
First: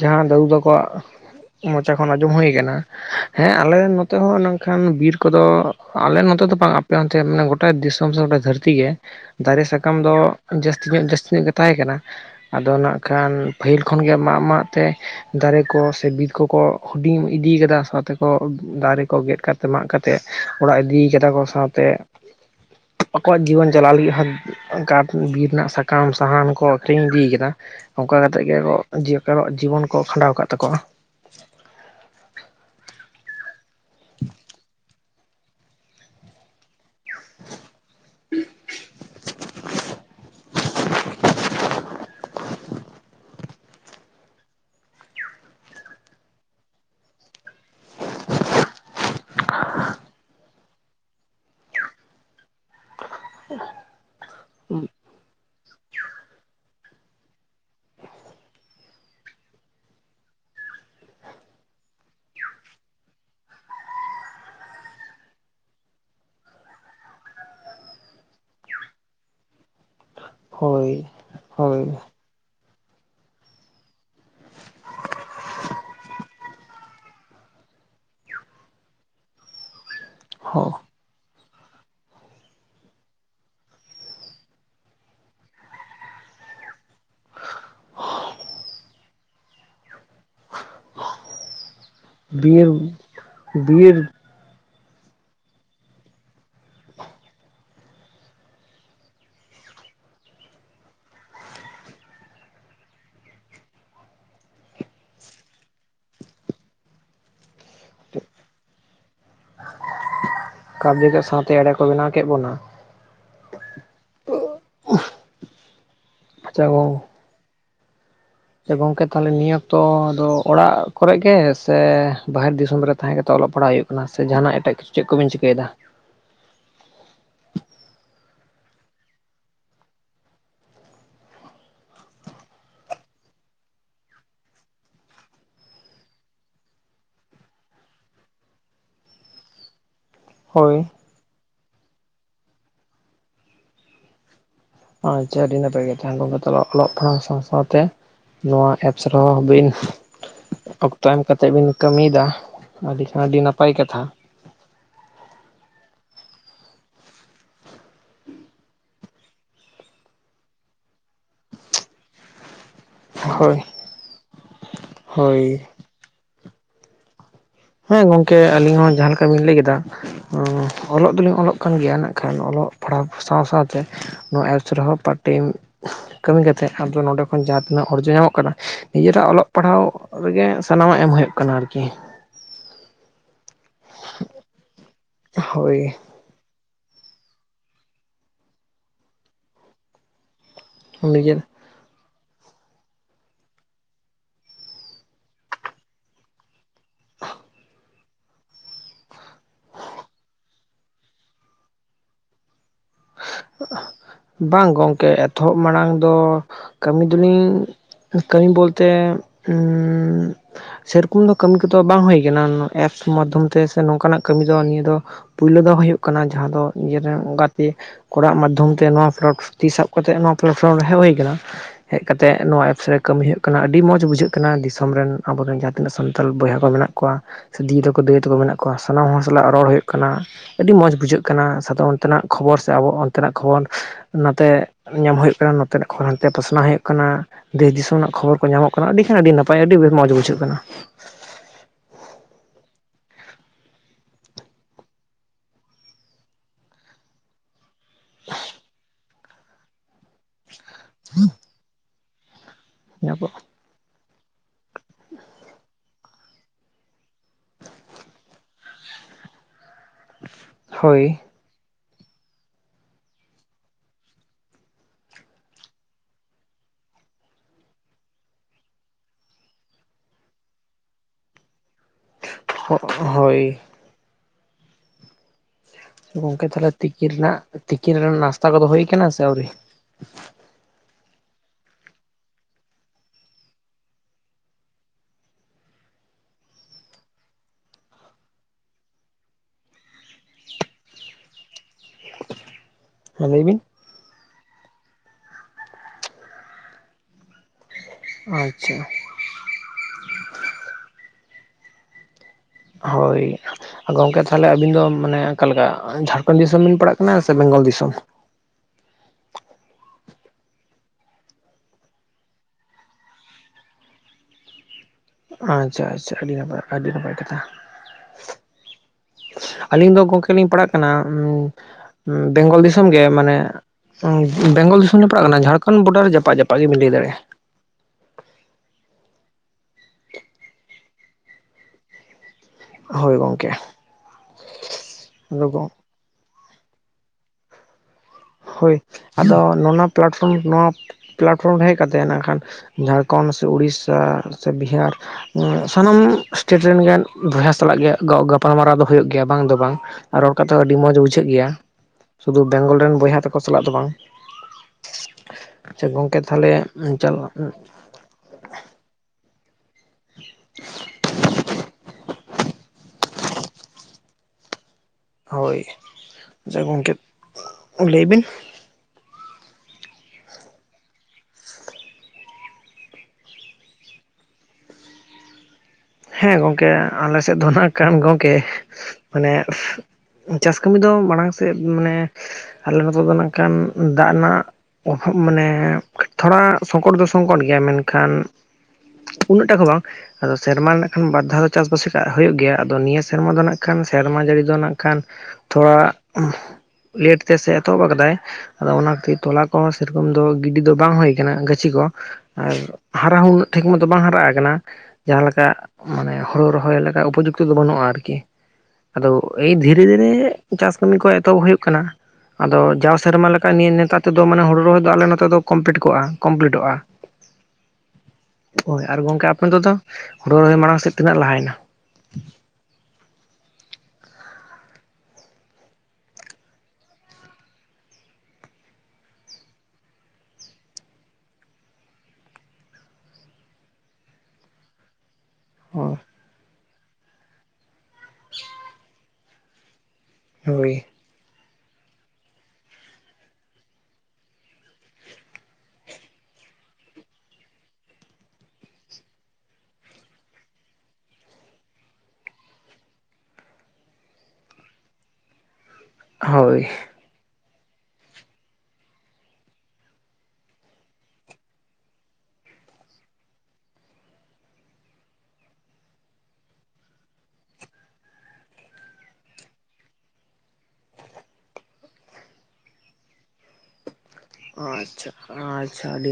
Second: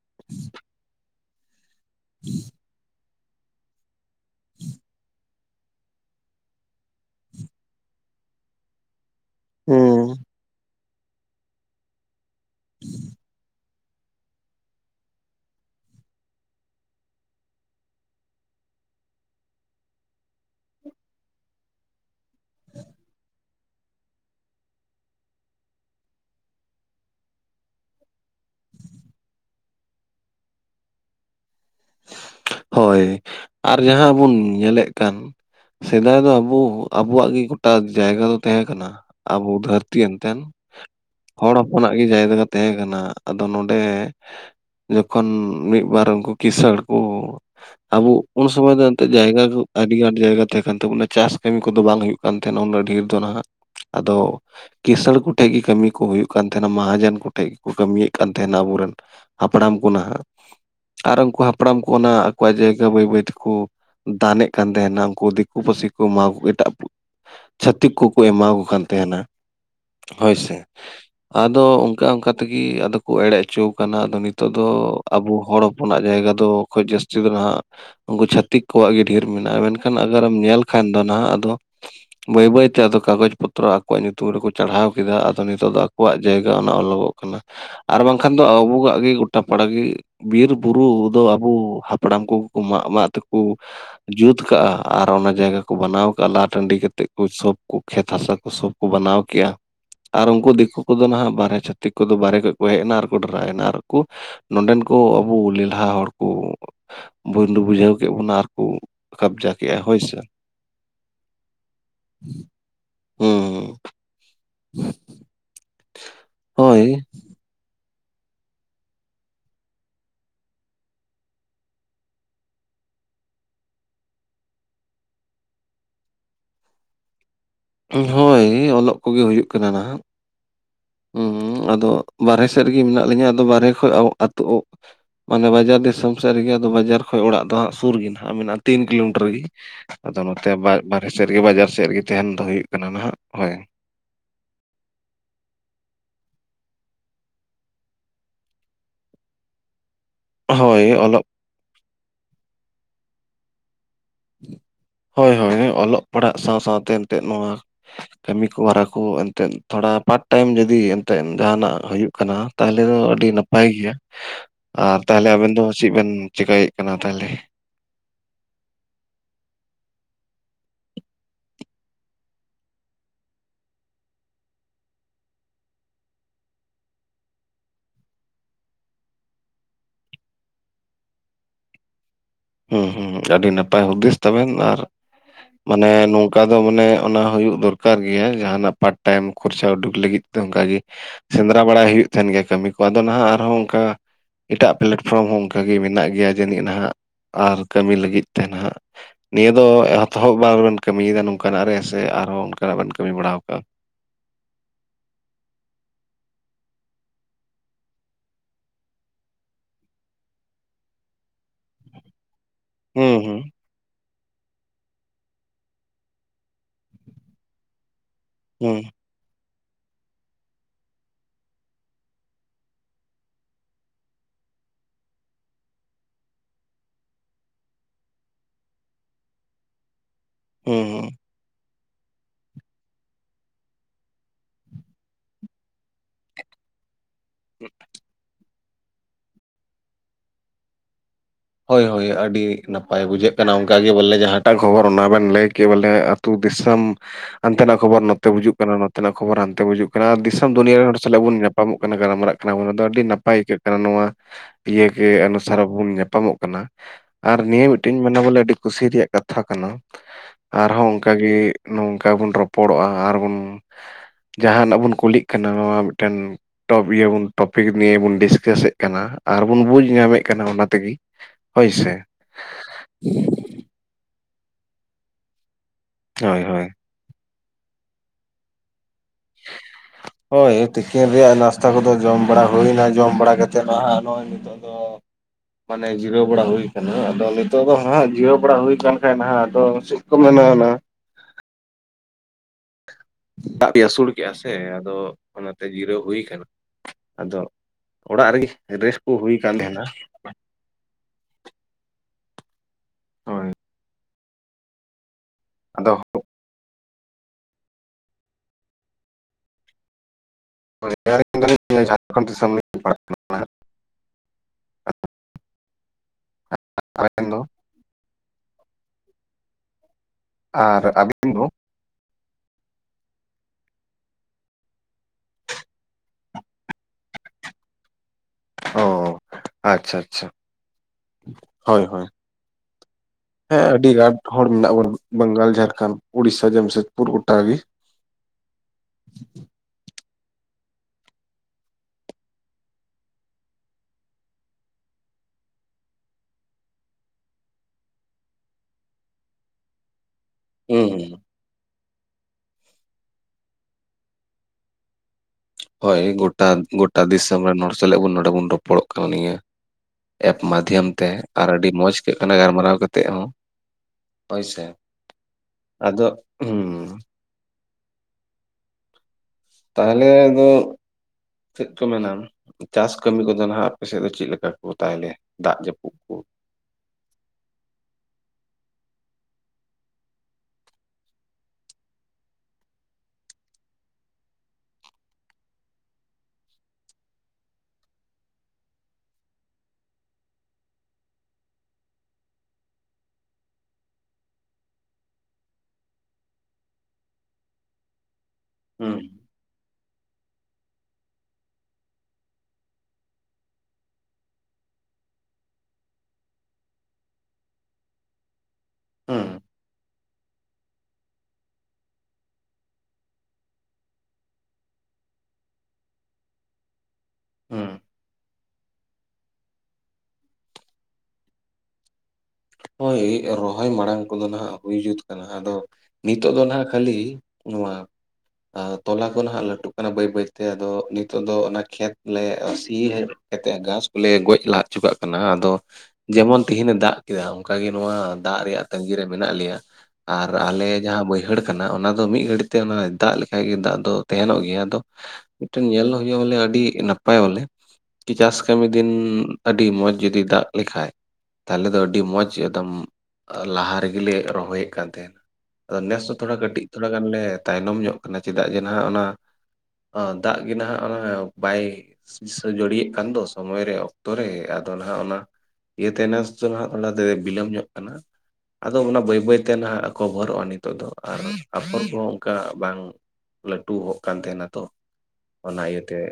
ᱡᱟᱦᱟᱸ ᱫᱟᱹᱫᱩ ᱛᱟᱠᱚᱣᱟᱜ ᱢᱚᱪᱟ ᱠᱷᱚᱱ ᱟᱸᱡᱚᱢ ᱦᱩᱭ ᱠᱟᱱᱟ, ᱦᱮᱸ ᱟᱞᱮ ᱱᱚᱛᱮ ᱦᱚᱸ ᱱᱚᱝᱠᱷᱟᱱ ᱵᱤᱨ ᱠᱚᱫᱚ ᱟᱞᱮ ᱱᱚᱛᱮ ᱫᱚ ᱵᱟᱝ ᱟᱯᱮ ᱦᱚᱱᱛᱮ ᱢᱟᱱᱮ ᱜᱚ ᱴᱟ ᱫᱤᱥᱚᱢ ᱥᱮ ᱜᱚᱴᱟ ᱫᱷᱟᱹᱨᱛᱤ ᱜᱮ ᱫᱟᱨᱮ ᱥᱟᱠᱟᱢ ᱫᱚ ᱦᱩᱸ ᱡᱟᱹᱥᱛᱤ ᱧᱚᱜ ᱡᱟᱹᱥᱛᱤ ᱧᱚᱜ ᱜᱮ ᱛᱟᱦᱮᱸ ᱠᱟᱱᱟ, ᱟᱫᱚ ᱱᱟᱜ ᱠᱷᱟᱱ ᱯᱟᱹᱦᱤᱞ ᱠᱷᱚᱱᱜᱮ ᱢᱟᱜ- ᱢᱟᱜ ᱛᱮ ᱫᱟᱨᱮ ᱠᱚ ᱥᱮ ᱵᱤᱨ ᱠᱚᱠᱚ ᱦᱩᱰᱤᱧ ᱤᱫᱤᱠᱟᱫᱟ ᱥᱟᱶᱛᱮᱠᱚ ᱫᱟᱨᱮ ᱠᱚ ᱜᱮᱫ ᱠᱟ ᱛᱮ ᱢᱟᱜ ᱠᱟᱛᱮᱫ ᱚᱲᱟᱜ ᱤᱫᱤᱭ ᱠᱟᱫᱟ ᱠᱚ ᱥᱟᱶᱛᱮ ᱟᱠᱚᱣᱟᱜ ᱡᱤᱵᱚᱱ ᱪᱟᱞᱟᱣ ᱞᱟᱹᱜᱤᱫ ᱦᱚᱸ ᱠᱟᱴ ᱵᱤᱨ ᱨᱮᱱᱟᱜ ᱥᱟ ᱠᱟᱢ ᱥᱟᱦᱟᱱ ᱠᱚ ᱟᱹᱷᱨᱤᱧ ᱤᱫᱤ ᱠᱟᱫᱟ ᱚᱱᱠᱟ ᱠᱟᱛᱮᱜ ᱜᱮ ᱠᱚ ᱡᱤᱭᱟᱹᱠᱟᱨᱣᱟᱜ ᱡᱤᱵᱚᱱ ᱠᱚ ᱠᱷᱟᱸᱰᱟᱣ ᱠᱟᱫ ᱛᱟᱠᱚᱣᱟ᱾ ᱦᱳᱭ ᱟᱨ ᱡᱟᱦᱟᱸ ᱵᱚᱱ ᱧᱮᱞᱮᱜ ᱠᱟᱱ ᱥᱮᱫᱟᱭ ᱫᱚ ᱟᱵᱩ ᱟᱵᱩᱣᱟᱜ ᱜᱮ ᱜᱚᱴᱟ ᱡᱟᱭᱜᱟ ᱫᱚ ᱛᱟᱦᱮᱸ ᱠᱟᱱᱟ ᱟᱵᱚ ᱫᱷᱟᱹᱨᱛᱤ ᱮᱱᱛᱮᱱ, ᱦᱚᱲ ᱦᱚᱯᱚᱱᱟᱜ ᱜᱮ ᱡᱟᱭᱜᱟ ᱠᱚ ᱛᱟᱦᱮᱸ ᱠᱟᱱᱟ ᱟᱫᱚ ᱱᱚᱸᱰᱮ ᱡᱚᱠᱷᱚᱱ ᱢᱤᱫ ᱵᱟᱨ ᱩᱝᱠᱩ ᱠᱤᱥᱟᱬ ᱠᱩ ᱟᱵᱚ ᱩᱱ ᱥᱚᱢᱚᱭ ᱫᱚ ᱮᱱᱛᱮ ᱡᱟᱭᱜᱟ ᱠᱚ ᱟᱹᱰᱤ ᱟᱴ ᱡᱟᱭᱜᱟ ᱛᱮᱦᱮ ᱠᱟᱱ ᱛᱟᱵᱚᱱᱟ ᱪᱟᱥ ᱠᱟᱹᱢᱤ ᱠᱚᱫᱚ ᱵᱟᱝ ᱦᱩᱭᱩᱜ ᱠᱟᱱ ᱛᱟᱦᱮᱸᱱᱟ ᱩᱱᱟᱹᱜ ᱰᱷᱮᱨ ᱫᱚ ᱱᱟᱦᱟᱸᱜ ᱟᱫᱚ ᱠᱤᱥᱟᱹᱲ ᱠᱚᱴᱷᱮᱡ ᱜᱮ ᱠᱟᱹᱢᱤ ᱠᱚ ᱦᱩᱭᱩᱜ ᱠᱟᱱ ᱛᱟᱦᱮᱸᱱᱟ ᱢᱟᱦᱟᱡᱚᱱ ᱠᱚᱴᱷᱮᱱ ᱜᱮᱠᱚ ᱠᱟᱹᱢᱤᱭᱮᱫ ᱠᱟᱱ ᱛᱟᱦᱮᱸᱱᱟ ᱟᱵᱚᱨᱮᱱ᱾ ᱦᱟᱯᱲᱟᱢ ᱠᱚ ᱱᱟᱦᱟᱜ᱾ ᱟᱨ ᱩᱝᱠᱩ ᱦᱟᱯᱲᱟᱢ ᱠᱚ ᱚᱱᱟ ᱟᱠᱚᱣᱟᱜ ᱡᱟᱭᱜᱟ ᱵᱟᱹᱭ ᱵᱟᱹᱭ ᱛᱮᱠᱚ ᱫᱟᱱᱮᱜ ᱠᱟᱱ ᱛᱟᱸᱦᱮᱱᱟ ᱩᱝᱠᱩ ᱫᱤᱠᱩ ᱯᱩᱥᱤ ᱠᱚ ᱮᱢᱟᱣᱟᱠᱚ ᱮᱴᱟᱜ ᱪᱷᱟᱹᱛᱤᱠ ᱠᱚᱠᱚ ᱮᱢᱟᱣᱟᱠᱚ ᱠᱟᱱ ᱛᱟᱸᱦᱮᱱᱟ ᱦᱳᱭ ᱥᱮ᱾ ᱦᱳᱭ ᱟᱫᱚ ᱦᱳᱭ ᱚᱝᱠᱟ ᱚᱝᱠᱟ ᱛᱮᱜᱮ ᱟᱫᱚ ᱠᱚ ᱮᱲᱮ ᱦᱚᱪᱚ ᱟᱠᱟᱱᱟ ᱟᱫᱚ ᱱᱤᱛᱚᱜ ᱫᱚ ᱟᱵᱚ ᱦᱚᱲ ᱦᱚᱯᱚᱱᱟᱜ ᱡᱟᱭᱜᱟ ᱫᱚ ᱠᱷᱚᱡ ᱡᱟᱹᱥᱛᱤ ᱫᱚ ᱱᱟᱦᱟᱜ ᱩᱱᱠᱩ ᱪᱷᱟᱹᱛᱤᱠ ᱠᱚᱣᱟᱜ ᱜᱮ ᱰᱷᱮᱨ ᱢᱮᱱᱟᱜ-ᱟ, ᱢᱮᱱᱠᱷᱟᱱ ᱟᱜᱟᱨᱮᱢ ᱧᱮᱞ ᱦᱚᱸ ᱠᱷᱟᱱ ᱫᱚ ᱱᱟᱦᱟᱜ ᱟᱫᱚ ᱵᱟᱹᱭ ᱵᱟᱹᱭᱛᱮ ᱟᱫᱚ ᱠᱟᱜᱚᱡᱽ ᱯᱚᱛᱨᱚ ᱟᱠᱚᱣᱟᱜ ᱧᱩᱛᱩᱢ ᱨᱮᱠᱚ ᱪᱟᱲᱦᱟᱣ ᱠᱮᱫᱟ ᱟᱫᱚ ᱱᱤᱛᱚᱜ ᱫᱚ ᱟᱠᱚᱣᱟᱜ ᱡᱟᱭᱜᱟ ᱚᱱᱟ ᱚᱞᱚᱜᱚᱜ ᱠᱟᱱᱟ, ᱟᱨ ᱵᱟᱝᱠᱷᱟᱱ ᱫᱚ ᱟᱵᱚᱟᱜ ᱜᱮ ᱜᱚᱴᱟ ᱯᱟᱲᱟ ᱜᱮ ᱵᱤᱨ ᱵᱩᱨᱩ ᱫᱚ ᱟᱵᱚ ᱦᱟᱯᱲᱟᱢ ᱠᱚᱜᱮ ᱠᱚ ᱵᱤᱨ ᱢᱟᱜ ᱢᱟᱜ ᱛᱮᱠᱚ ᱵᱤᱨ ᱡᱩᱛ ᱠᱟᱜ-ᱟ᱾ ᱟᱨ ᱚᱱᱟ ᱡᱟᱭᱜᱟ ᱠᱚ ᱵᱟᱱᱟᱣ ᱠᱟᱜ-ᱟ᱾ ᱞᱟ ᱴᱟᱺᱰᱤ ᱠᱟᱛᱮᱫ ᱠᱚ ᱥᱚᱵ ᱠᱚ ᱠᱷᱮᱛ ᱦᱟᱥᱟ ᱠᱚ ᱥᱚᱵ ᱠᱚ ᱵᱟᱱᱟᱣ ᱠᱮᱜ-ᱟ᱾ ᱟᱨ ᱩᱝᱠᱩ ᱫᱤᱠᱩ ᱠᱚᱫᱚ ᱱᱟᱦᱟᱜ ᱵᱟᱨᱦᱮ ᱪᱷᱟᱹᱛᱤᱠ ᱠᱚᱫᱚ ᱵᱟᱨᱦᱮ ᱠᱷᱚᱡ ᱠᱚ ᱦᱮᱡᱱᱟ ᱟᱨᱠᱚ ᱰᱮᱨᱟᱭᱮᱱᱟ ᱟᱨ ᱠᱩ ᱱᱚᱰᱮᱱ ᱠᱚ ᱟᱵᱚ ᱞᱮᱞᱦᱟ ᱦᱚᱲ ᱠᱚ ᱵᱚᱱᱫᱷᱩ ᱵᱩᱡᱷᱟᱹᱣ ᱠᱮᱫ ᱵᱚᱱᱟ ᱟᱨᱠᱚ ᱠᱟᱵᱽᱡᱟ ᱠᱮᱜ-ᱟ ᱦᱳᱭ ᱥᱮ᱾ ᱠᱟᱵᱽᱡᱤ ᱥᱟᱶᱛᱮ ᱮᱲᱮ ᱠᱚ ᱵᱮᱱᱟᱣ ᱠᱮᱜ ᱵᱚᱱᱟ᱾ ᱦᱩᱸ᱾ ᱟᱪᱪᱷᱟ ᱢᱟ᱾ ᱦᱳᱭ ᱟᱪᱪᱷᱟ ᱜᱚᱝᱠᱮ, ᱛᱟᱦᱞᱮ ᱱᱤᱭᱟᱹ ᱚᱠᱛᱚ ᱫᱚ ᱚᱲᱟᱜ ᱠᱚᱨᱮ ᱜᱮ ᱥᱮ ᱵᱟᱦᱮᱨᱮ ᱫᱤᱥᱚᱢ ᱨᱮ ᱛᱟᱦᱮᱸ ᱠᱟᱛᱮ ᱚᱞᱚᱜ ᱯᱟᱲᱦᱟᱜ ᱦᱩᱭᱩᱜ ᱠᱟᱱᱟ, ᱥᱮ ᱡᱟᱸᱦᱟᱱᱟᱜ ᱮᱴᱟᱜ ᱠᱤᱪᱷᱩ ᱪᱮᱫ ᱠᱚᱵᱤᱱ ᱪᱤᱠᱟᱹᱭᱫᱟ? ᱦᱳᱭ, ᱚᱞᱚᱜ ᱠᱚᱜᱮ ᱦᱩᱭᱩᱜ ᱠᱟᱱᱟ ᱱᱟᱦᱟᱜ᱾ ᱦᱩᱸ, ᱟᱫᱚ ᱵᱟᱨᱦᱮ ᱥᱮᱡ ᱨᱮᱜᱮ ᱢᱮᱱᱟᱜ ᱞᱤᱧᱟᱹ ᱟᱫᱚ ᱵᱟᱨᱦᱮ ᱠᱷᱚᱡ ᱟᱹᱛᱩ ᱢᱟᱱᱮ ᱵᱟᱡᱟᱨ ᱫᱤᱥᱚᱢ ᱥᱮᱫ ᱨᱮᱜᱮ᱾ ᱟᱫᱚ ᱵᱟᱡᱟᱨ ᱠᱷᱚᱡ ᱚᱲᱟᱜ ᱫᱚ ᱦᱟᱸᱜ ᱥᱩᱨ ᱜᱮ ᱱᱟᱜ ᱢᱮᱱᱟᱜ-ᱟ ᱛᱤᱱ ᱠᱤᱞᱳᱢᱤᱴᱟᱨ ᱜᱮ᱾ ᱟᱫᱚ ᱱᱚᱛᱮ ᱵᱟ ᱦᱳᱭ ᱵᱟᱨᱦᱮ ᱥᱮᱫ ᱨᱮᱜᱮ ᱵᱟᱡᱟᱨ ᱥᱮᱫ ᱨᱮᱜᱮ ᱛᱮᱦᱮᱱ ᱫᱚ ᱦᱩᱭᱩᱜ ᱠᱟᱱᱟ ᱱᱟᱜ ᱦᱳᱭ᱾ ᱟᱪᱪᱷᱟ ᱟᱹᱰᱤ ᱱᱟᱯᱟᱭ ᱠᱟᱛᱷᱟ᱾ ᱜᱚᱝᱠᱮ ᱛᱟᱦᱞᱮ ᱚᱞᱚᱜ ᱯᱟᱲᱦᱟᱣ ᱥᱟᱶ ᱥᱟᱶᱛᱮ ᱱᱚᱣᱟ ᱮᱯᱥ ᱨᱮᱦᱚᱸ ᱵᱤᱱ ᱦᱳᱭ ᱚᱠᱛᱚ ᱮᱢ ᱚᱞᱚᱜ ᱠᱟᱛᱮᱜ ᱵᱤᱱ ᱠᱟᱹᱢᱤᱭᱫᱟ, ᱟᱹᱰᱤ ᱠᱷᱟᱱ ᱟᱹᱰᱤ ᱱᱟᱯᱟᱭ ᱠᱟᱛᱷᱟ᱾ ᱦᱳᱭ ᱦᱳᱭ ᱚᱞᱚᱜ ᱯᱟᱲᱦᱟᱜ ᱥᱟᱶ ᱥᱟᱶᱛᱮ ᱮᱱᱛᱮᱜ ᱱᱚᱣᱟ᱾ ᱠᱟᱹᱢᱤ ᱠᱚ ᱦᱚᱨᱟ ᱠᱚ ᱮᱱᱛᱮᱫ ᱛᱷᱚᱲᱟ ᱯᱟᱴ ᱴᱟᱭᱤᱢ ᱡᱩᱫᱤ ᱮᱱᱛᱮᱫ ᱡᱟᱸᱦᱟᱱᱟᱜ ᱦᱩᱭᱩᱜ ᱠᱟᱱᱟ᱾ ᱛᱟᱦᱞᱮ ᱫᱚ ᱟᱹᱰᱤ ᱦᱳᱭ ᱱᱟᱯᱟᱭ ᱜᱮᱭᱟ ᱟᱨ ᱛᱟᱦᱞᱮ ᱟᱵᱮᱱ ᱦᱳᱭ ᱫᱚ ᱪᱮᱫ ᱵᱮᱱ ᱪᱮᱠᱟᱭᱮᱫ ᱠᱟᱱᱟ ᱛᱟᱦᱞᱮ? ᱦᱮᱸ ᱜᱚᱝᱠᱮ ᱟᱹᱞᱤᱧ ᱦᱚᱸ ᱡᱟᱦᱟᱸ ᱞᱮᱠᱟ ᱵᱤᱱ ᱞᱟᱹᱭ ᱠᱮᱫᱟ᱾ ᱩᱸᱻ ᱚᱞᱚᱜ ᱫᱚᱞᱤᱧ ᱚᱞᱚᱜ ᱠᱟᱱ ᱜᱮᱭᱟ ᱱᱟᱜ ᱠᱷᱟᱱ᱾ ᱚᱞᱚᱜ ᱯᱟᱲᱦᱟᱣ ᱥᱟᱶ ᱥᱟᱶᱛᱮ ᱱᱚᱣᱟ ᱮᱯᱥ ᱨᱮᱦᱚᱸ ᱯᱟᱨᱴᱟᱭᱤᱢ ᱠᱟᱹᱢᱤ ᱠᱟᱛᱮᱫ ᱟᱫᱚ ᱱᱚᱰᱮ ᱠᱷᱚᱱ ᱡᱟᱦᱟᱸ ᱛᱤᱱᱟᱹᱜ ᱚᱨᱡᱚ ᱧᱟᱢᱚᱜ ᱠᱟᱱᱟ ᱱᱤᱡᱮᱨᱟᱜ ᱚᱞᱚᱜ ᱯᱟᱲᱦᱟᱣ ᱨᱮᱜᱮ ᱥᱟᱱᱟᱢᱟᱜ ᱮᱢ ᱦᱩᱭᱩᱜ ᱠᱟᱱᱟ ᱟᱨᱠᱤ᱾ ᱦᱩᱸ ᱦᱩᱸ ᱟᱹᱰᱤ ᱱᱟᱯᱟᱭ ᱦᱩᱫᱤᱥ ᱛᱟᱵᱮᱱ ᱟᱨ ᱦᱳᱭ ᱢᱟᱱᱮ ᱱᱚ ᱚᱱᱠᱟ ᱫᱚ ᱢᱟᱱᱮ ᱚᱱᱟ ᱦᱩᱭᱩᱜ ᱫᱚᱨᱠᱟᱨ ᱜᱮᱭᱟ ᱡᱟᱦᱟᱱᱟᱜ ᱯᱟᱴ ᱴᱟᱭᱤᱢ ᱠᱷᱚᱨᱪᱟ ᱩᱰᱩᱠ ᱞᱟᱹᱜᱤᱫ ᱛᱮ ᱚᱱᱠᱟᱜ ᱜᱮ᱾ ᱚᱱᱮ ᱡᱮ ᱚᱱᱠᱟ ᱵᱟᱲᱟᱭ ᱦᱩᱭᱩᱜ ᱛᱟᱸᱦᱮᱱ ᱜᱮᱭᱟ ᱠᱟᱹᱢᱤ ᱠᱚ ᱟᱫᱚ ᱱᱟᱦᱟᱜ ᱟᱨᱦᱚᱸ ᱚᱱᱠᱟ ᱮᱴᱟᱜ ᱯᱞᱟᱴᱯᱷᱨᱚᱢ ᱦᱚᱸ ᱚᱝᱠᱟᱜ ᱜᱮ ᱢᱮᱱᱟᱜ ᱜᱮᱭᱟ ᱡᱟᱹᱱᱤᱡ ᱱᱟᱦᱟᱜ᱾ ᱟᱨ ᱠᱟᱹᱢᱤ ᱞᱟᱹᱜᱤᱫ ᱛᱮ ᱱᱟᱦᱟᱜ᱾ ᱱᱤᱭᱟᱹ ᱫᱚ ᱮᱛᱚᱦᱚᱵ ᱵᱟᱨ ᱵᱮᱱ ᱠᱟᱹᱢᱤᱭᱮᱫᱟ ᱱᱚᱝᱠᱟᱱᱟᱜ ᱨᱮ ᱥᱮ ᱟᱨᱦᱚᱸ ᱚᱱᱠᱟᱱᱟᱜ ᱵᱮᱱ ᱠᱟᱹᱢᱤ ᱵᱟᱲᱟᱣ ᱠᱟᱫ᱾ ᱵᱟᱝ ᱜᱚᱝᱠᱮ ᱮᱛᱚᱦᱚᱵ ᱢᱟᱲᱟᱝ ᱫᱚ ᱠᱟᱹᱢᱤ ᱫᱚᱞᱤᱧ ᱠᱟᱹᱢᱤ ᱵᱚᱞᱛᱮ ᱩᱸᱻ ᱥᱮᱨᱚᱠᱚᱢ ᱫᱚ ᱠᱟᱹᱢᱤ ᱠᱚᱫᱚ ᱵᱟᱝ ᱦᱩᱭ ᱠᱟᱱᱟ ᱩᱱᱟᱹᱜ᱾ ᱮᱯᱥ ᱦᱩᱸ ᱦᱩᱸ ᱢᱟᱫᱽᱫᱷᱚᱢ ᱛᱮ ᱥᱮ ᱱᱚᱝᱠᱟᱱᱟᱜ ᱠᱟᱹᱢᱤ ᱫᱚ ᱱᱤᱭᱟᱹ ᱫᱚ ᱯᱩᱭᱞᱳ ᱫᱚ ᱦᱩᱭᱩᱜ ᱠᱟᱱᱟ ᱡᱟᱦᱟᱸ ᱫᱚ ᱱᱤᱡᱮᱨᱮ ᱜᱟᱛ ᱛᱮ ᱠᱚᱲᱟ ᱟᱜ ᱢᱟᱫᱽᱫᱷᱚᱢ ᱦᱩᱸ ᱛᱮ ᱱᱚᱣᱟ ᱯᱷᱚᱨᱚᱴ ᱛᱤ ᱥᱟᱵ ᱠᱟᱛᱮᱜ ᱱᱚᱣᱟ ᱯᱞᱟᱴᱯᱷᱨᱚᱢ ᱨᱮ ᱦᱮᱡ ᱦᱩᱭ ᱠᱟᱱᱟ᱾ ᱦᱮᱡ ᱠᱟᱛᱮᱜ ᱱᱚᱣᱟ ᱮᱯᱥ ᱨᱮ ᱠᱟᱹᱢᱤ ᱦᱩᱭᱩᱜ ᱠᱟᱱᱟ ᱟᱹᱰᱤ ᱢᱚᱸᱡᱽ ᱵᱩᱡᱷᱟᱹᱜ ᱠᱟᱱᱟ ᱫᱤᱥᱚᱢ ᱨᱮᱱ ᱟᱵᱚᱨᱮᱱ ᱡᱟᱛ ᱛᱤᱱᱟᱹᱜ ᱥᱟᱱᱛᱟᱞ ᱵᱚᱭᱦᱟ ᱠᱚ ᱢᱮᱱᱟᱜ ᱠᱚᱣᱟ ᱥᱮ ᱫᱤᱫᱤ ᱛᱟᱠᱚ ᱫᱟᱹᱭ ᱛᱟᱠᱚ ᱢᱮᱱᱟᱜ ᱠᱚᱣᱟ ᱥᱟᱱᱟᱢ ᱦᱚᱲ ᱥᱟᱞᱟᱜ ᱨᱚᱲ ᱦᱩᱭᱩᱜ ᱠᱟᱱᱟ ᱟᱹᱰᱤ ᱦᱩᱸ ᱢᱚᱸᱡᱽ ᱦᱩᱸ ᱵᱩᱡᱷᱟᱹᱜ ᱠᱟᱱᱟ ᱥᱟᱛᱮ ᱚᱱᱛᱮᱱᱟᱜ ᱠᱷᱚᱵᱚᱨ ᱥᱮ ᱟᱵᱚ ᱚᱱᱛᱮᱱᱟᱜ ᱠᱷᱚᱵᱚᱨ ᱱᱟᱛᱮ ᱧᱟᱢ ᱦᱩᱭᱩᱜ ᱠᱟᱱᱟ ᱱᱚᱛᱮᱱᱟᱜ ᱠᱷᱚᱱ ᱦᱟᱱᱛᱮ ᱯᱟᱥᱱᱟᱣ ᱦᱩᱭᱩᱜ ᱠᱟᱱᱟ ᱫᱮᱥ ᱫᱤᱥᱚᱢ ᱨᱮᱱᱟᱜ ᱠᱷᱚᱵᱚᱨ ᱠᱚ ᱧᱟᱢᱚᱜ ᱠᱟᱱᱟ ᱟᱹᱰᱤ ᱠᱷᱟᱱ ᱟᱹᱰᱤ ᱱᱟᱯᱟᱭ ᱟᱹᱰᱤ ᱢᱚᱡᱽ ᱵᱩᱡᱷᱟᱹᱜ ᱠᱟᱱᱟ᱾ ᱦᱳᱭ ᱦᱳᱭ ᱟᱹᱰᱤ ᱱᱟᱯᱟᱭ ᱵᱩᱡᱷᱟᱹᱜ ᱠᱟᱱᱟ ᱚᱱᱠᱟᱜ ᱜᱮ ᱵᱚᱞᱮ ᱡᱟᱦᱟᱸᱴᱟᱜ ᱠᱷᱚᱵᱚᱨ ᱚᱱᱟ ᱵᱮᱱ ᱞᱟᱹᱭ ᱠᱮᱜ ᱵᱚᱞᱮ ᱛᱩ ᱫᱤᱥᱚᱢ ᱦᱟᱱᱛᱮᱱᱟᱜ ᱠᱷᱚᱵᱚᱨ ᱱᱚᱛᱮ ᱵᱩᱡᱩᱜ ᱠᱟᱱᱟ ᱱᱚᱛᱮᱱᱟᱜ ᱠᱷᱚᱵᱚᱨ ᱦᱟᱱᱛᱮ ᱵᱩᱡᱩᱜ ᱠᱟᱱᱟ ᱟᱨ ᱫᱤᱥᱚᱢ ᱫᱩᱱᱭᱟᱹ ᱨᱮ ᱦᱚᱲ ᱥᱟᱞᱟᱜ ᱵᱚᱱ ᱧᱟᱯᱟᱢᱚᱜ ᱠᱟᱱᱟ ᱜᱟᱨ ᱢᱟᱨᱟᱜ ᱠᱟᱱᱟ ᱵᱚᱱ ᱟᱹᱰᱤ ᱱᱟᱯᱟᱭ ᱟᱹᱭᱠᱟᱹᱜ ᱠᱟᱱᱟ ᱱᱚᱣᱟ ᱤᱭᱟᱹ ᱜᱮ ᱚᱱᱩᱥᱟᱨ ᱦᱚᱸ ᱵᱚᱱ ᱧᱟᱯ ᱯᱟᱢᱚᱜ ᱠᱟᱱᱟ ᱟᱨ ᱱᱤᱭᱟᱹ ᱢᱤᱫᱴᱮᱱ ᱢᱮᱱᱟ ᱵᱚᱞᱮ ᱟᱹᱰᱤ ᱠᱩᱥᱤ ᱨᱮᱭᱟᱜ ᱠᱟᱛ ᱛᱷᱟ ᱠᱟᱱᱟ ᱟᱨᱦᱚᱸ ᱚᱱᱠᱟ ᱦᱳᱭ ᱜᱮ ᱱᱚᱝᱠᱟ ᱵᱚᱱ ᱨᱚᱯᱚᱲᱚᱜ-ᱟ ᱟᱨᱵᱚᱱ ᱡᱟᱦᱟᱱᱟᱜ ᱵᱚᱱ ᱠᱩᱞᱤᱜ ᱠᱟᱱᱟ ᱱᱚᱣᱟ ᱢᱤᱫᱴᱮᱱ ᱴᱚᱯ ᱤᱭᱟᱹ ᱵᱚᱱ ᱴᱚᱯᱤᱠ ᱱᱤᱭᱮ ᱵᱚᱱ ᱰᱤᱥᱠᱟᱥᱮᱜ ᱠᱟᱱᱟ ᱟᱨᱵᱚᱱ ᱵᱩᱡᱽ ᱧᱟᱢᱮᱜ ᱠᱟᱱᱟ ᱚᱱᱟ ᱛᱮᱜᱮ᱾ ᱦᱳᱭ ᱥᱮ ᱦᱳᱜ ᱦᱳᱭ ᱦᱳᱭ ᱜᱚᱝᱠᱮ ᱦᱳᱭ ᱛᱟᱦᱚᱞᱮ ᱛᱤᱠᱤᱱ ᱨᱮᱱᱟᱜ ᱛᱤᱠᱤᱱ ᱨᱮᱱᱟᱜ ᱱᱟᱥᱛᱟ ᱠᱚᱫᱚ ᱦᱩᱭᱠᱟᱱᱟ ᱥᱮ ᱟᱹᱣᱨᱤ? ᱦᱳᱭ ᱛᱤᱠᱤᱱ ᱨᱮᱭᱟᱜ ᱱᱟᱥᱛᱟ ᱠᱚᱫᱚ ᱡᱚᱢ ᱵᱟᱲᱟ ᱦᱩᱭᱱᱟ ᱡᱚᱢ ᱵᱟᱲᱟ ᱠᱟᱛᱮᱫ ᱱᱟᱦᱟᱜ ᱱᱚᱜ-ᱚᱭ ᱱᱤᱛᱚᱜ ᱫᱚ ᱢᱟᱱᱮ ᱡᱤᱨᱟᱹᱣ ᱵᱟᱲᱟ ᱦᱩᱭ ᱠᱟᱱᱟ ᱟᱫᱚ ᱱᱤᱛᱚᱜ ᱫᱚ ᱦᱟᱜ ᱡᱤᱨᱟᱹᱣ ᱵᱟᱲᱟ ᱦᱩᱭᱠᱟᱱ ᱠᱷᱟᱡ ᱱᱟᱦᱟᱜ ᱟᱫᱚ ᱫᱮᱜ ᱠᱚ ᱢᱮᱱᱟ ᱚᱱᱟ ᱦᱮᱸ ᱞᱟᱹᱭ ᱵᱤᱱ ᱟᱹᱰᱤ ᱟᱹᱥᱩᱞ ᱜᱮᱭᱟ ᱥᱮ ᱟᱫᱚ ᱚᱱᱟᱛᱮ ᱡᱤᱨᱟᱹᱣ ᱦᱩᱭ ᱠᱟᱱᱟ ᱟᱫᱚ ᱚᱲᱟᱜ ᱨᱮᱜᱮ ᱟᱪᱪᱷᱟ ᱨᱮᱥ ᱠᱚ ᱦᱩᱭ ᱠᱟᱱ ᱛᱟᱦᱮᱱᱟ ᱦᱳᱭ ᱜᱚᱝᱠᱮ ᱛᱟᱦᱚᱞᱮ ᱟᱹᱵᱤᱱ ᱫᱚ ᱢᱟᱱᱮ ᱟᱠᱟᱞᱮᱠᱟ ᱟᱫᱚ ᱡᱷᱟᱲᱠᱷᱚᱸᱱᱰ ᱫᱤᱥᱚᱢ ᱵᱤᱱ ᱯᱟᱲᱟᱜ ᱠᱟᱱᱟ ᱥᱮ ᱵᱮᱝᱜᱚᱞ ᱫᱤᱥᱚᱱ? [inaudible] ᱟᱪᱪᱷᱟ ᱟᱪᱪᱷᱟ ᱟᱹᱰᱤ ᱱᱟᱯᱟᱭ ᱟᱹᱰᱤ ᱱᱟᱯᱟᱭ ᱟᱵᱮᱱ ᱠᱟᱛᱷᱟ᱾ ᱫᱚ ᱟᱹᱞᱤᱧ ᱫᱚ ᱜᱚᱝᱠᱮ ᱞᱤᱧ ᱯᱟᱲᱟᱜ ᱟᱨ ᱠᱟᱱᱟ ᱟᱹᱵᱤᱱ ᱫᱚ ᱩᱸ ᱵᱮᱝᱜᱚᱞ ᱫᱤᱥᱚᱢ ᱜᱮ ᱢᱟᱱᱮ ᱵᱮᱝᱜᱚᱞ ᱫᱤᱥᱚᱢ ᱞᱮ ᱯᱟᱲᱟᱜ ᱠᱟᱱᱟ ᱡᱷᱟᱲᱠᱷᱚᱸᱱᱰ ᱵᱚᱰᱟᱨ ᱡᱟᱯᱟᱜ ᱡᱟᱯᱟᱜ ᱜᱮᱵᱤᱱ ᱞᱟᱹᱭ ᱫᱟᱲᱮᱭᱟᱜ-ᱟ᱾ ᱚᱸ ᱟᱪᱪᱷᱟ ᱟᱪᱪᱷᱟ ᱦᱳᱭ ᱦᱳᱭ ᱦᱳᱭ ᱜᱚᱝᱠᱮ ᱦᱮᱸ ᱟᱹᱰᱤ ᱟᱴ ᱦᱚᱲ ᱢᱮᱱᱟᱜ ᱵᱚᱱᱟ ᱵᱮᱹᱝᱜᱟᱞ ᱟᱫᱚ ᱡᱷᱟᱲᱠᱷᱚᱱᱰ ᱩᱲᱤᱥᱥᱟ ᱡᱟᱢᱥᱮᱫᱽᱯᱩᱨ ᱜᱚᱴᱟᱜ ᱜᱮ ᱦᱳᱭ ᱟᱫᱚ ᱱᱚᱱᱟ ᱯᱞᱟᱴᱯᱷᱨᱚᱢ ᱱᱚᱣᱟ ᱯᱞᱟᱴᱯᱷᱨᱚᱢ ᱨᱮ ᱦᱮᱡ ᱠᱟᱛᱮ ᱱᱟᱜ ᱠᱷᱟᱱ ᱡᱷᱟᱲᱠᱷᱚᱸᱱᱰ ᱥᱮ ᱩᱲᱤᱥᱥᱟ ᱥᱮ ᱵᱤᱦᱟᱨ ᱥᱟᱱᱟᱢ ᱮᱥᱴᱮᱴ ᱨᱮᱱ ᱜᱮ ᱵᱚᱭᱦᱟ ᱥᱟᱞᱟᱜ ᱜᱮ ᱜᱟ-ᱜᱟᱯᱟᱞᱢᱟᱨᱟᱣ ᱫᱚ ᱦᱩᱭᱩᱜ ᱜᱮᱭᱟ ᱵᱟᱝ ᱫᱚ ᱵᱟᱝ ᱟᱨ ᱨᱚᱲ ᱠᱟᱛᱮᱫ ᱦᱚᱸ ᱟᱹᱰᱤ ᱦᱩᱸ ᱢᱚᱸᱡᱽ ᱦᱩᱸ ᱵᱩᱡᱷᱟᱹᱜ ᱜᱮᱭᱟ ᱥᱩᱫᱩ ᱵᱮᱝᱜᱚᱞ ᱨᱮᱱ ᱵᱚᱭᱦᱟ ᱛᱟᱠᱚ ᱥᱟᱞᱟᱜ ᱫᱚ ᱵᱟᱝ ᱟᱪᱪᱷᱟ ᱦᱳᱭ ᱜᱚᱝᱠᱮ ᱜᱚᱴᱟ ᱛᱟᱦᱚᱞᱮ ᱜᱚᱴᱟ ᱪᱟᱞᱟᱜ ᱫᱤᱥᱚᱢ ᱨᱮ ᱦᱚᱲ ᱪᱟᱞᱮᱜ ᱵᱚᱱ ᱱᱚᱰᱮ ᱵᱚᱱ ᱨᱚᱯᱚᱲᱚᱜ ᱠᱟᱱᱟ ᱱᱤᱭᱟᱹ ᱮᱯ ᱢᱟᱫᱽᱫᱷᱮᱭᱮᱢ ᱛᱮ ᱟᱨ ᱟᱹᱰᱤ ᱢᱚᱸᱡᱽ ᱟᱹᱭᱠᱟᱹᱜ ᱠᱟᱱᱟ ᱜᱟᱞᱢᱟᱨᱟᱣ ᱠᱟᱛᱮᱫ ᱦᱚᱸ ᱦᱳᱭ ᱥᱮ ᱦᱳᱭ ᱡᱮ ᱜᱚᱝᱠᱮᱛ ᱞᱟᱹᱭ ᱵᱤᱱ ᱛᱟᱦᱞᱮ ᱫᱚ ᱪᱮᱫ ᱠᱚ ᱢᱮᱱᱟ ᱪᱟᱥ ᱠᱟᱹᱢᱤ ᱠᱚᱫᱚ ᱱᱟᱦᱟᱜ ᱟᱯᱮᱥᱮᱫ ᱫᱚ ᱪᱮᱜᱞᱮᱠᱟ ᱠᱚ ᱛᱟᱭᱞᱮ ᱫᱟᱜ ᱡᱟᱹᱯᱩᱫ ᱠᱩ? ᱦᱮᱸ ᱜᱚᱝᱠᱮ ᱟᱞᱮ ᱥᱮᱫ ᱫᱚ ᱱᱟᱜ ᱠᱷᱟᱱ ᱜᱚᱝᱠᱮ ᱢᱟᱱᱮ ᱪᱟᱥ ᱠᱟᱹᱢᱤ ᱫᱚ ᱢᱟᱲᱟᱝ ᱥᱮᱫ ᱢᱟᱱᱮ ᱟᱞᱮ ᱱᱚᱛᱮ ᱫᱚ ᱱᱟᱜ ᱠᱷᱟᱱ ᱫᱟᱜ ᱨᱮᱱᱟᱜ ᱚᱵᱷᱟᱵ ᱢᱟᱱᱮ ᱛᱷᱚᱲᱟ ᱥᱚᱝᱠᱚᱴ ᱫᱚ ᱥᱚᱝᱠᱚᱴ ᱜᱮᱭᱟ ᱢᱮᱱᱠᱷᱟᱱ ᱩᱱᱟᱹᱜ ᱴᱟ ᱦᱚᱸ ᱵᱟᱝ ᱟᱫᱚ ᱥᱮᱨᱢᱟ ᱨᱮ ᱱᱟᱜᱠᱷᱟᱱ ᱵᱟᱨ ᱫᱷᱟᱣ ᱫᱚ ᱪᱟᱥ ᱵᱟᱥᱤᱠᱟᱜ ᱦᱩᱭᱩᱜ ᱜᱮᱭᱟ ᱟᱫᱚ ᱱᱤᱭᱟᱹ ᱥᱮᱨᱢᱟ ᱫᱚ ᱱᱟᱜ ᱠᱷᱟᱱ ᱥᱮᱨᱢᱟ ᱡᱟᱹᱲᱤ ᱫᱚ ᱱᱟᱜ ᱠᱷᱟᱱ ᱛᱷᱚᱲᱟ ᱞᱮᱴ ᱛᱮᱥᱮ ᱮᱛᱚᱦᱚᱵ ᱟᱠᱟᱫᱟᱭ ᱟᱫᱚ ᱚᱱᱟ ᱦᱩᱸ ᱠᱷᱟᱹᱛᱤᱨ ᱛᱚᱞᱟ ᱠᱚᱦᱚᱸ ᱥᱮᱨᱚᱠᱚᱢ ᱫᱚ ᱜᱤᱰᱤ ᱫᱚ ᱵᱟᱝ ᱦᱩᱭ ᱟᱠᱟᱱᱟ ᱜᱟᱹᱪᱷᱤ ᱠᱚ᱾ ᱟᱨ ᱦᱟᱨᱟ ᱦᱚᱸ ᱩᱱᱟᱹᱜ ᱴᱷᱤᱠ ᱢᱚᱛᱚ ᱵᱟᱝ ᱦᱟᱨᱟ ᱠᱟᱱᱟ ᱡᱟᱦᱟᱸ ᱞᱮᱠᱟ ᱢᱟᱱᱮ ᱦᱩᱲᱩ ᱨᱚᱦᱚᱭ ᱞᱮᱠᱟ ᱩᱯᱚᱡᱩᱠᱛᱚ ᱫᱚ ᱵᱟᱹᱱᱩᱜᱼᱟ ᱟᱨᱠᱤ ᱟᱫᱚ ᱦᱩᱸ ᱮᱭ ᱫᱷᱤᱨᱮ ᱫᱷᱤᱨᱮ ᱪᱟᱥ ᱠᱟᱹᱢᱤ ᱠᱚ ᱮᱛᱚᱦᱚᱵ ᱦᱩᱭᱩᱜ ᱠᱟᱱᱟ᱾ ᱟᱫᱚ ᱡᱟᱣ ᱥᱮᱨᱢᱟ ᱞᱮᱠᱟ ᱱᱤᱭᱟᱹ ᱱᱮᱛᱟᱨ ᱛᱮᱫᱚ ᱢᱟᱱᱮ ᱦᱩᱲᱩ ᱨᱚᱦᱚᱭ ᱫᱚ ᱟᱞᱮ ᱱᱚᱛᱮ ᱫᱚ ᱠᱚᱢᱯᱞᱤᱴ ᱠᱚᱜᱼᱟ, ᱠᱚᱢᱯᱞᱤᱴᱚᱜᱼᱟ᱾ ᱦᱩᱸ᱾ ᱦᱳᱭ ᱟᱨ ᱜᱚᱝᱠᱮ ᱟᱯᱮ ᱚᱱᱛᱮ ᱫᱚ᱾ ᱦᱳᱲᱳ ᱨᱚᱦᱚᱭ ᱢᱟᱲᱟᱝ ᱥᱮᱫ ᱛᱤᱱᱟᱹᱜ ᱞᱟᱦᱟᱭᱱᱟ? ᱦᱳᱭ ᱨᱚᱦᱚᱭ ᱢᱟᱲᱟᱝ ᱠᱚᱫᱚ ᱱᱟᱜ ᱦᱩᱭ ᱡᱩᱛ ᱠᱟᱱᱟ ᱟᱫᱚ᱾ ᱱᱤᱛᱚᱜ ᱫᱚ ᱱᱟᱜ ᱠᱷᱟᱹᱞᱤ ᱱᱚᱣᱟ ᱟ ᱛᱚᱞᱟ ᱠᱚ ᱱᱟᱦᱟᱜ ᱞᱟᱹᱴᱩᱜ ᱠᱟᱱᱟ ᱵᱟᱹᱭ ᱵᱟᱹᱭᱛᱮ ᱟᱫᱚ ᱱᱤᱛᱚᱜ ᱫᱚ ᱚᱱᱟ ᱠᱷᱮᱛ ᱞᱮ ᱥᱤᱭᱟ᱾ ᱠᱮᱛᱮᱜ ᱜᱷᱟᱸᱥ ᱠᱚᱞᱮ ᱜᱚᱡ ᱞᱟᱦᱟ ᱦᱚᱪᱚ ᱠᱟᱜ ᱠᱟᱱᱟ ᱟᱫᱚ ᱦᱚᱭ᱾ ᱡᱮᱢᱚᱱ ᱛᱮᱦᱤᱱᱮ ᱫᱟᱜ ᱠᱮᱫᱟ ᱚᱱᱠᱟᱜᱮ ᱱᱚᱣᱟ ᱫᱟᱜ ᱨᱮᱭᱟᱜ ᱛᱟᱸᱜᱤᱨᱮ ᱢᱮᱱᱟᱜ ᱞᱮᱭᱟ᱾ ᱟᱨ ᱟᱞᱮ ᱦᱳᱭ ᱡᱟᱦᱟᱸ ᱵᱟᱹᱭᱦᱟᱹᱲ ᱠᱟᱱᱟ ᱚᱱᱟ ᱫᱚ ᱢᱤᱫ ᱜᱷᱟᱹᱲᱤᱡ ᱛᱮ ᱚᱱᱟ ᱫᱟᱜ ᱞᱮᱠᱷᱟᱡ ᱜᱮ ᱫᱟᱜ ᱫᱚ ᱛᱟᱸᱦᱮᱱᱚᱜ ᱜᱮᱭᱟ ᱟᱫᱚ ᱢᱤᱫᱴᱮᱱ ᱧᱮᱞ ᱦᱩᱭᱩᱜᱼᱟ ᱵᱚᱞᱮ ᱟᱹᱰᱤ ᱱᱟᱯᱟᱭ ᱵᱚᱞᱮ ᱠᱤ ᱪᱟᱥ ᱠᱟᱹᱢᱤ ᱫᱤᱱ ᱟᱹᱰᱤ ᱢᱚᱡᱽ ᱡᱩᱫᱤ ᱫᱟᱜ ᱞᱮᱠᱷᱟᱡ ᱛᱟᱦᱚᱞᱮ ᱫᱚ ᱟᱹᱰᱤ ᱟᱹᱰᱤ ᱢᱚᱸᱡᱽ ᱮᱠᱫᱚᱢ ᱞᱟᱦᱟ ᱨᱮᱜᱮ ᱞᱮ ᱨᱚᱦᱚᱭᱮᱫ ᱠᱟᱱ ᱛᱟᱸᱦᱮᱱᱟ᱾ ᱟᱫᱚ ᱱᱮᱥ ᱫᱚ ᱛᱷᱚᱲᱟ ᱦᱳᱭ᱾ ᱠᱟᱹᱴᱤᱡ ᱛᱷᱚᱲᱟ ᱜᱟᱱᱞᱮ ᱛᱟᱭᱱᱚᱢ ᱧᱚᱜ ᱠᱟᱱᱟ ᱪᱮᱫᱟᱜ ᱡᱮ ᱱᱟᱜ ᱚᱱᱟ ᱚ ᱫᱟᱜ ᱜᱮ ᱱᱟᱜ ᱚᱱᱟ ᱵᱟᱭ ᱡᱟᱹᱲᱤᱭᱮᱫ ᱠᱟᱱ ᱫᱚ ᱥᱚᱢᱚᱭ ᱨᱮ ᱚᱠᱛᱚ ᱨᱮ ᱟᱫᱚ ᱱᱟᱜ ᱚᱱᱟ ᱤᱭᱟᱹᱛᱮ ᱱᱮᱥ ᱫᱚ ᱱᱟᱜ ᱚᱱᱟ ᱛᱮᱞᱮ ᱵᱤᱞᱚᱢ ᱧᱚᱜ ᱠᱟᱱᱟ᱾ ᱟᱫᱚ ᱚᱱᱟ ᱵᱟᱹᱭ ᱵᱟᱹᱭᱛᱮ ᱱᱟᱜ ᱠᱚᱵᱷᱚᱨᱚᱜᱼᱟ ᱱᱤᱛᱚᱜ ᱫᱚ ᱟᱨ ᱟᱯᱷᱚᱨ ᱠᱚᱦᱚᱸ ᱚᱱᱠᱟ ᱵᱟᱝ ᱞᱟᱹᱴᱩ ᱦᱚᱜ ᱠᱟᱱ ᱛᱟᱸᱦᱮᱱᱟ ᱛᱚ ᱟᱪᱪᱷᱟ ᱚᱱᱟ ᱟᱪᱪᱷᱟ ᱤᱭᱟᱹᱛᱮ᱾ ᱟᱹᱰᱤ